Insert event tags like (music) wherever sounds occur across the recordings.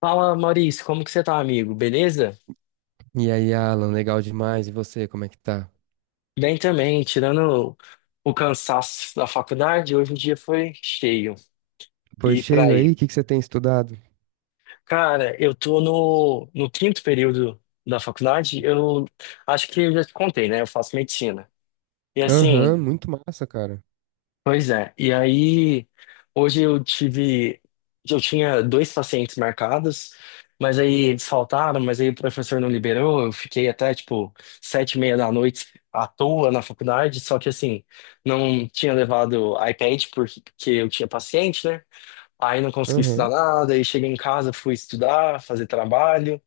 Fala, Maurício, como que você tá, amigo? Beleza? E aí, Alan, legal demais. E você, como é que tá? Bem também, tirando o cansaço da faculdade, hoje o dia foi cheio. Pois E por cheio aí, o aí. que que você tem estudado? Cara, eu tô no quinto período da faculdade, eu acho que eu já te contei, né? Eu faço medicina. E Aham, assim. muito massa, cara. Pois é. E aí, hoje eu tive. Eu tinha dois pacientes marcados, mas aí eles faltaram, mas aí o professor não liberou. Eu fiquei até, tipo, 7h30 da noite à toa na faculdade. Só que, assim, não tinha levado iPad porque eu tinha paciente, né? Aí não consegui estudar Aham. nada. Aí cheguei em casa, fui estudar, fazer trabalho.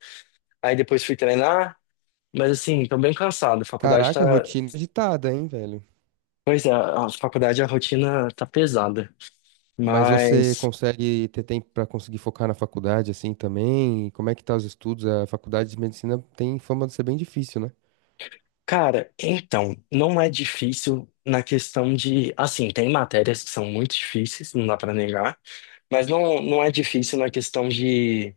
Aí depois fui treinar. Mas, assim, tô bem cansado. A faculdade Caraca, tá. rotina agitada, hein, velho? Pois é, a faculdade, a rotina tá pesada. Mas você Mas. consegue ter tempo pra conseguir focar na faculdade assim também? E como é que tá os estudos? A faculdade de medicina tem fama de ser bem difícil, né? Cara, então, não é difícil na questão de, assim, tem matérias que são muito difíceis, não dá pra negar, mas não, não é difícil na questão de,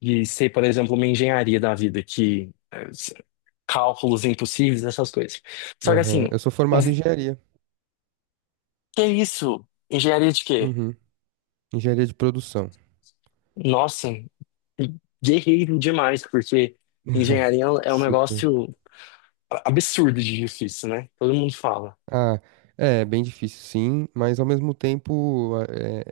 de ser, por exemplo, uma engenharia da vida, que é, cálculos impossíveis, essas coisas. Só que Aham. assim, Eu sou o formado em engenharia. que é isso? Engenharia de quê? Uhum. Engenharia de produção. Nossa, guerreiro demais, porque engenharia (laughs) é um Super. negócio absurdo de difícil, né? Todo mundo fala. Ah, é bem difícil, sim, mas ao mesmo tempo a- é-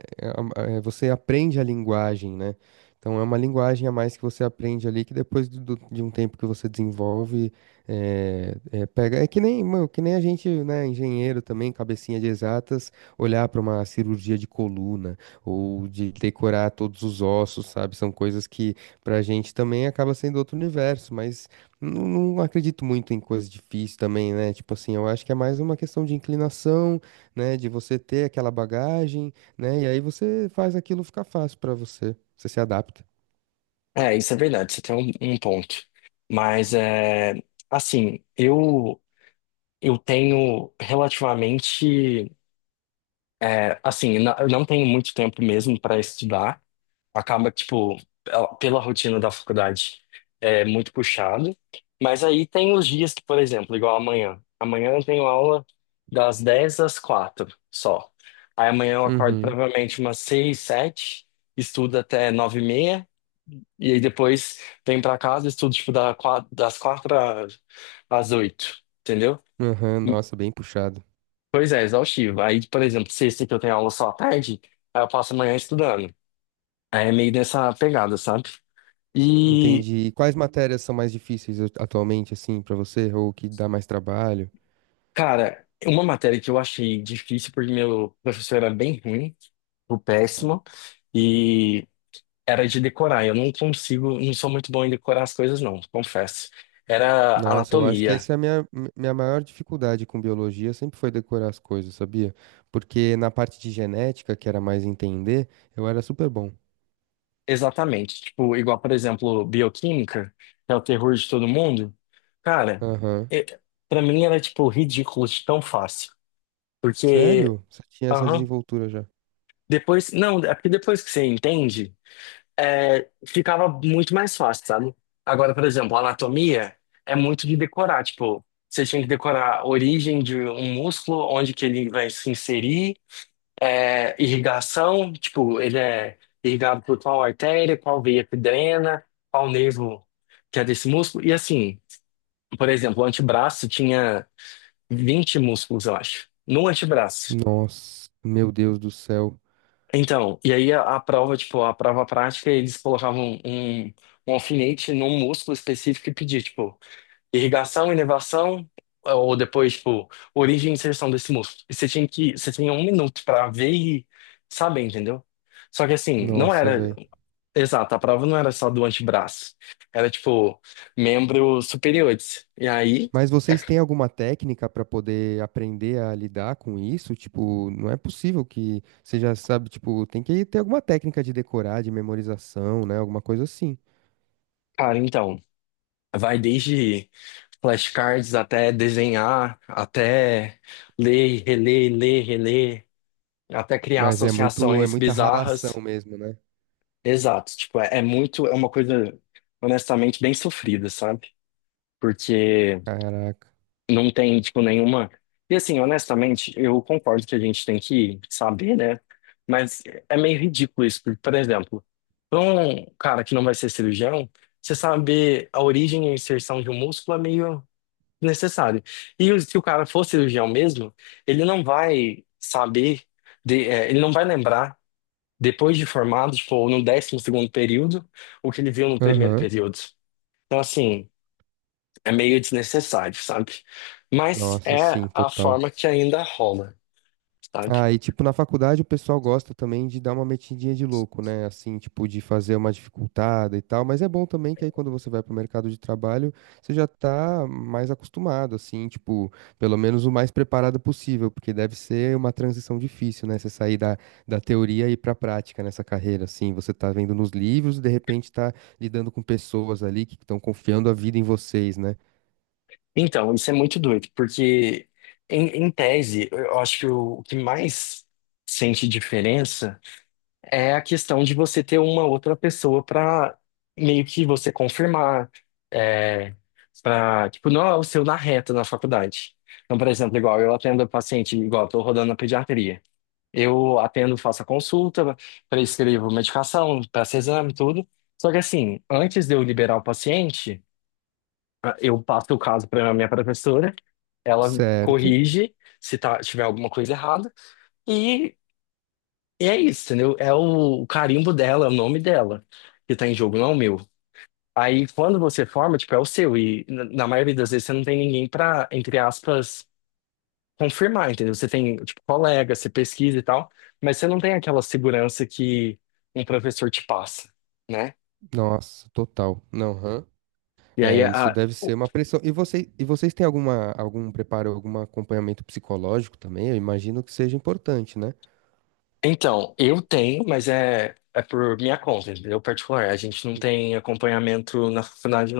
é é, você aprende a linguagem, né? Então é uma linguagem a mais que você aprende ali que depois de um tempo que você desenvolve, pega. É que nem, mano, que nem a gente, né, engenheiro também, cabecinha de exatas, olhar para uma cirurgia de coluna ou de decorar todos os ossos, sabe? São coisas que pra gente também acaba sendo outro universo, mas não acredito muito em coisas difíceis também, né? Tipo assim, eu acho que é mais uma questão de inclinação, né? De você ter aquela bagagem, né? E aí você faz aquilo ficar fácil pra você. Você se adapta. É, isso é verdade, você tem um ponto. Mas, assim, eu tenho relativamente. Assim, eu não tenho muito tempo mesmo para estudar. Acaba que, tipo, pela rotina da faculdade é muito puxado. Mas aí tem os dias que, por exemplo, igual amanhã. Amanhã eu tenho aula das 10 às 4 só. Aí amanhã eu acordo Uhum. provavelmente umas 6 7, estudo até 9h30. E aí depois venho pra casa, e estudo, tipo, da das 4 às 8, entendeu? Aham, nossa, bem puxado. Pois é, exaustivo. Aí, por exemplo, sexta que eu tenho aula só à tarde, aí eu passo a manhã estudando. Aí é meio nessa pegada, sabe? E, Entendi. E quais matérias são mais difíceis atualmente, assim, pra você? Ou que dá mais trabalho? cara, uma matéria que eu achei difícil, porque meu professor era bem ruim, o péssimo, e era de decorar. Eu não consigo, não sou muito bom em decorar as coisas, não, confesso. Era Nossa, eu acho que anatomia, essa é a minha maior dificuldade com biologia, sempre foi decorar as coisas, sabia? Porque na parte de genética, que era mais entender, eu era super bom. exatamente. Tipo, igual, por exemplo, bioquímica, que é o terror de todo mundo. Cara, Aham. e- pra mim era, tipo, ridículo de tão fácil. Porque, Sério? Você tinha essa aham, desenvoltura já? depois, não, é porque depois que você entende. Ficava muito mais fácil, sabe? Agora, por exemplo, anatomia é muito de decorar, tipo, você tinha que decorar a origem de um músculo, onde que ele vai se inserir, irrigação, tipo, ele é irrigado por qual artéria, qual veia que drena, qual nervo que é desse músculo, e assim, por exemplo, o antebraço tinha 20 músculos, eu acho, no antebraço. Nossa, meu Deus do céu. Então, e aí a prova, tipo, a prova prática, eles colocavam um alfinete num músculo específico e pedia, tipo, irrigação, inervação, ou depois, tipo, origem e inserção desse músculo. E você tinha 1 minuto pra ver e saber, entendeu? Só que assim, não Nossa, era, velho. exato, a prova não era só do antebraço, era, tipo, membros superiores. E aí, Mas é, vocês têm alguma técnica pra poder aprender a lidar com isso? Tipo, não é possível que você já sabe, tipo, tem que ter alguma técnica de decorar, de memorização, né? Alguma coisa assim. cara, então. Vai desde flashcards até desenhar, até ler, reler, até criar Mas é muito, é associações muita bizarras. ralação mesmo, né? Exato, tipo, é muito, é uma coisa honestamente bem sofrida, sabe? Porque Caraca. não tem, tipo, nenhuma. E assim, honestamente, eu concordo que a gente tem que saber, né? Mas é meio ridículo isso, porque, por exemplo, para um cara que não vai ser cirurgião, você saber a origem e a inserção de um músculo é meio necessário. E se o cara for cirurgião mesmo, ele não vai saber, ele não vai lembrar, depois de formado, tipo, no 12º período, o que ele viu no primeiro Aham. período. Então, assim, é meio desnecessário, sabe? Mas Nossa, é sim, a total. forma que ainda rola, sabe? Ah, e tipo, na faculdade o pessoal gosta também de dar uma metidinha de louco, né? Assim, tipo, de fazer uma dificultada e tal, mas é bom também que aí quando você vai pro mercado de trabalho, você já tá mais acostumado, assim, tipo, pelo menos o mais preparado possível, porque deve ser uma transição difícil, né? Você sair da teoria e ir pra prática nessa carreira, assim, você tá vendo nos livros e de repente tá lidando com pessoas ali que estão confiando a vida em vocês, né? Então, isso é muito doido, porque, em tese, eu acho que o que mais sente diferença é a questão de você ter uma outra pessoa para meio que você confirmar, é, para, tipo, não é o seu na reta na faculdade. Então, por exemplo, igual eu atendo paciente, igual eu tô rodando na pediatria. Eu atendo, faço a consulta, prescrevo medicação, peço exame, tudo. Só que assim, antes de eu liberar o paciente, eu passo o caso para minha professora, ela Certo. corrige se tá, tiver alguma coisa errada. e e é isso, entendeu? É o carimbo dela, é o nome dela que tá em jogo, não é o meu. Aí quando você forma, tipo, é o seu. E na maioria das vezes você não tem ninguém pra, entre aspas, confirmar, entendeu? Você tem, tipo, colega, você pesquisa e tal, mas você não tem aquela segurança que um professor te passa, né? Nossa, total. Não, aham. E aí, É, isso deve ser uma pressão. E, você, e vocês têm alguma, algum preparo, algum acompanhamento psicológico também? Eu imagino que seja importante, né? então, eu tenho, mas é por minha conta, entendeu? Particular. A gente não tem acompanhamento na faculdade,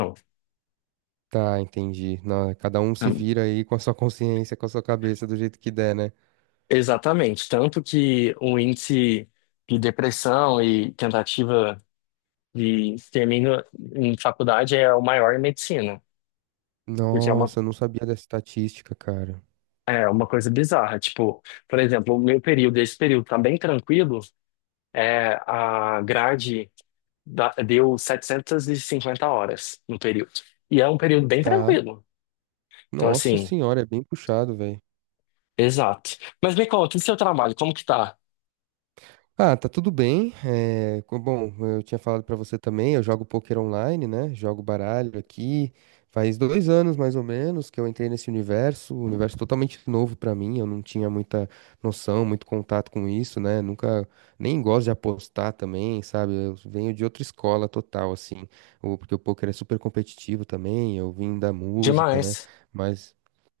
Tá, entendi. Na- cada um se não. vira aí com a sua (laughs) consciência, com a sua cabeça, do jeito que der, né? Exatamente. Tanto que o índice de depressão e tentativa de extermínio em faculdade é o maior em medicina, porque é uma, Nossa, eu não sabia dessa estatística, cara. é uma coisa bizarra. Tipo, por exemplo, o meu período, esse período tá bem tranquilo, a grade deu 750 horas no período. E é um período bem Tá. tranquilo. Então, Nossa assim. senhora, é bem puxado, velho. Exato. Mas me conta, e seu trabalho, como que tá? Ah, tá tudo bem. É, bom, eu tinha falado pra você também, eu jogo poker online, né? Jogo baralho aqui. Faz 2 anos, mais ou menos, que eu entrei nesse universo, um universo totalmente novo pra mim. Eu não tinha muita noção, muito contato com isso, né? Nunca nem gosto de apostar também, sabe? Eu venho de outra escola total, assim. Porque o poker é super competitivo também. Eu vim da música, né? Demais. Mas,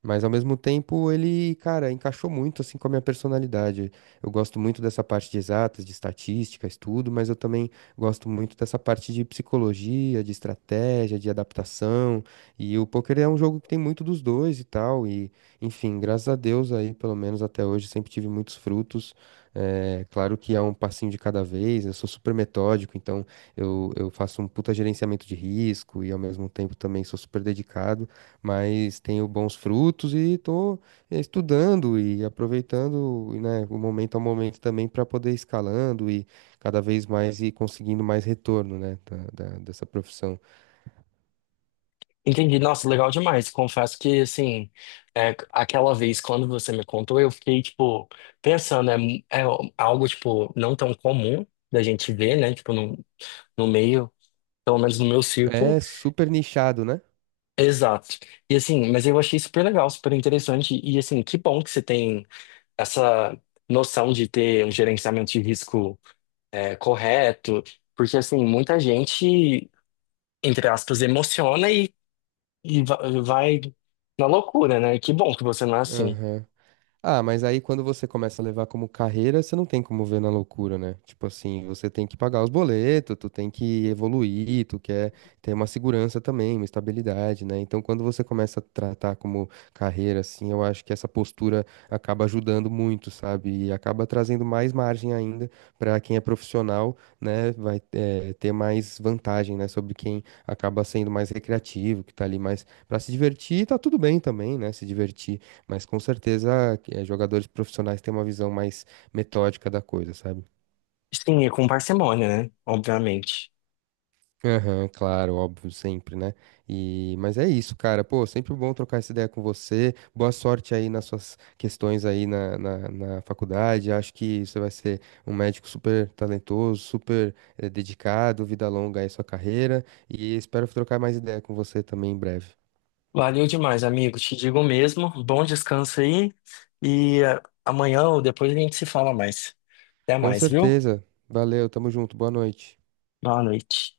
mas ao mesmo tempo ele, cara, encaixou muito assim com a minha personalidade, eu gosto muito dessa parte de exatas, de estatística, estudo, mas eu também gosto muito dessa parte de psicologia, de estratégia, de adaptação. E o poker é um jogo que tem muito dos dois e tal. E, enfim, graças a Deus aí, pelo menos até hoje, sempre tive muitos frutos. É, claro que é um passinho de cada vez, eu sou super metódico, então eu faço um puta gerenciamento de risco e ao mesmo tempo também sou super dedicado, mas tenho bons frutos e tô estudando e aproveitando, né, o momento ao momento também para poder ir escalando e cada vez mais ir conseguindo mais retorno, né, dessa profissão. Entendi. Nossa, legal demais. Confesso que, assim, aquela vez quando você me contou, eu fiquei, tipo, pensando, é algo, tipo, não tão comum da gente ver, né? Tipo, no meio, pelo menos no meu círculo. É super nichado, né? Exato. E assim, mas eu achei super legal, super interessante. E assim, que bom que você tem essa noção de ter um gerenciamento de risco correto, porque assim, muita gente, entre aspas, emociona e vai na loucura, né? Que bom que você não é assim. Aham. Ah, mas aí quando você começa a levar como carreira, você não tem como ver na loucura, né? Tipo assim, você tem que pagar os boletos, tu tem que evoluir, tu quer ter uma segurança também, uma estabilidade, né? Então quando você começa a tratar como carreira, assim, eu acho que essa postura acaba ajudando muito, sabe? E acaba trazendo mais margem ainda pra quem é profissional, né? Vai ter mais vantagem, né? Sobre quem acaba sendo mais recreativo, que tá ali mais pra se divertir, tá tudo bem também, né? Se divertir. Mas com certeza jogadores profissionais têm uma visão mais metódica da coisa, sabe? Sim, e com parcimônia, né? Obviamente. Aham, claro, óbvio, sempre, né? E, mas é isso, cara. Pô, sempre bom trocar essa ideia com você. Boa sorte aí nas suas questões aí na faculdade. Acho que você vai ser um médico super talentoso, super dedicado, vida longa aí sua carreira. E espero trocar mais ideia com você também em breve. Valeu demais, amigo. Te digo mesmo. Bom descanso aí. E amanhã ou depois a gente se fala mais. Até Com mais, viu? certeza. Valeu, tamo junto. Boa noite. Boa noite.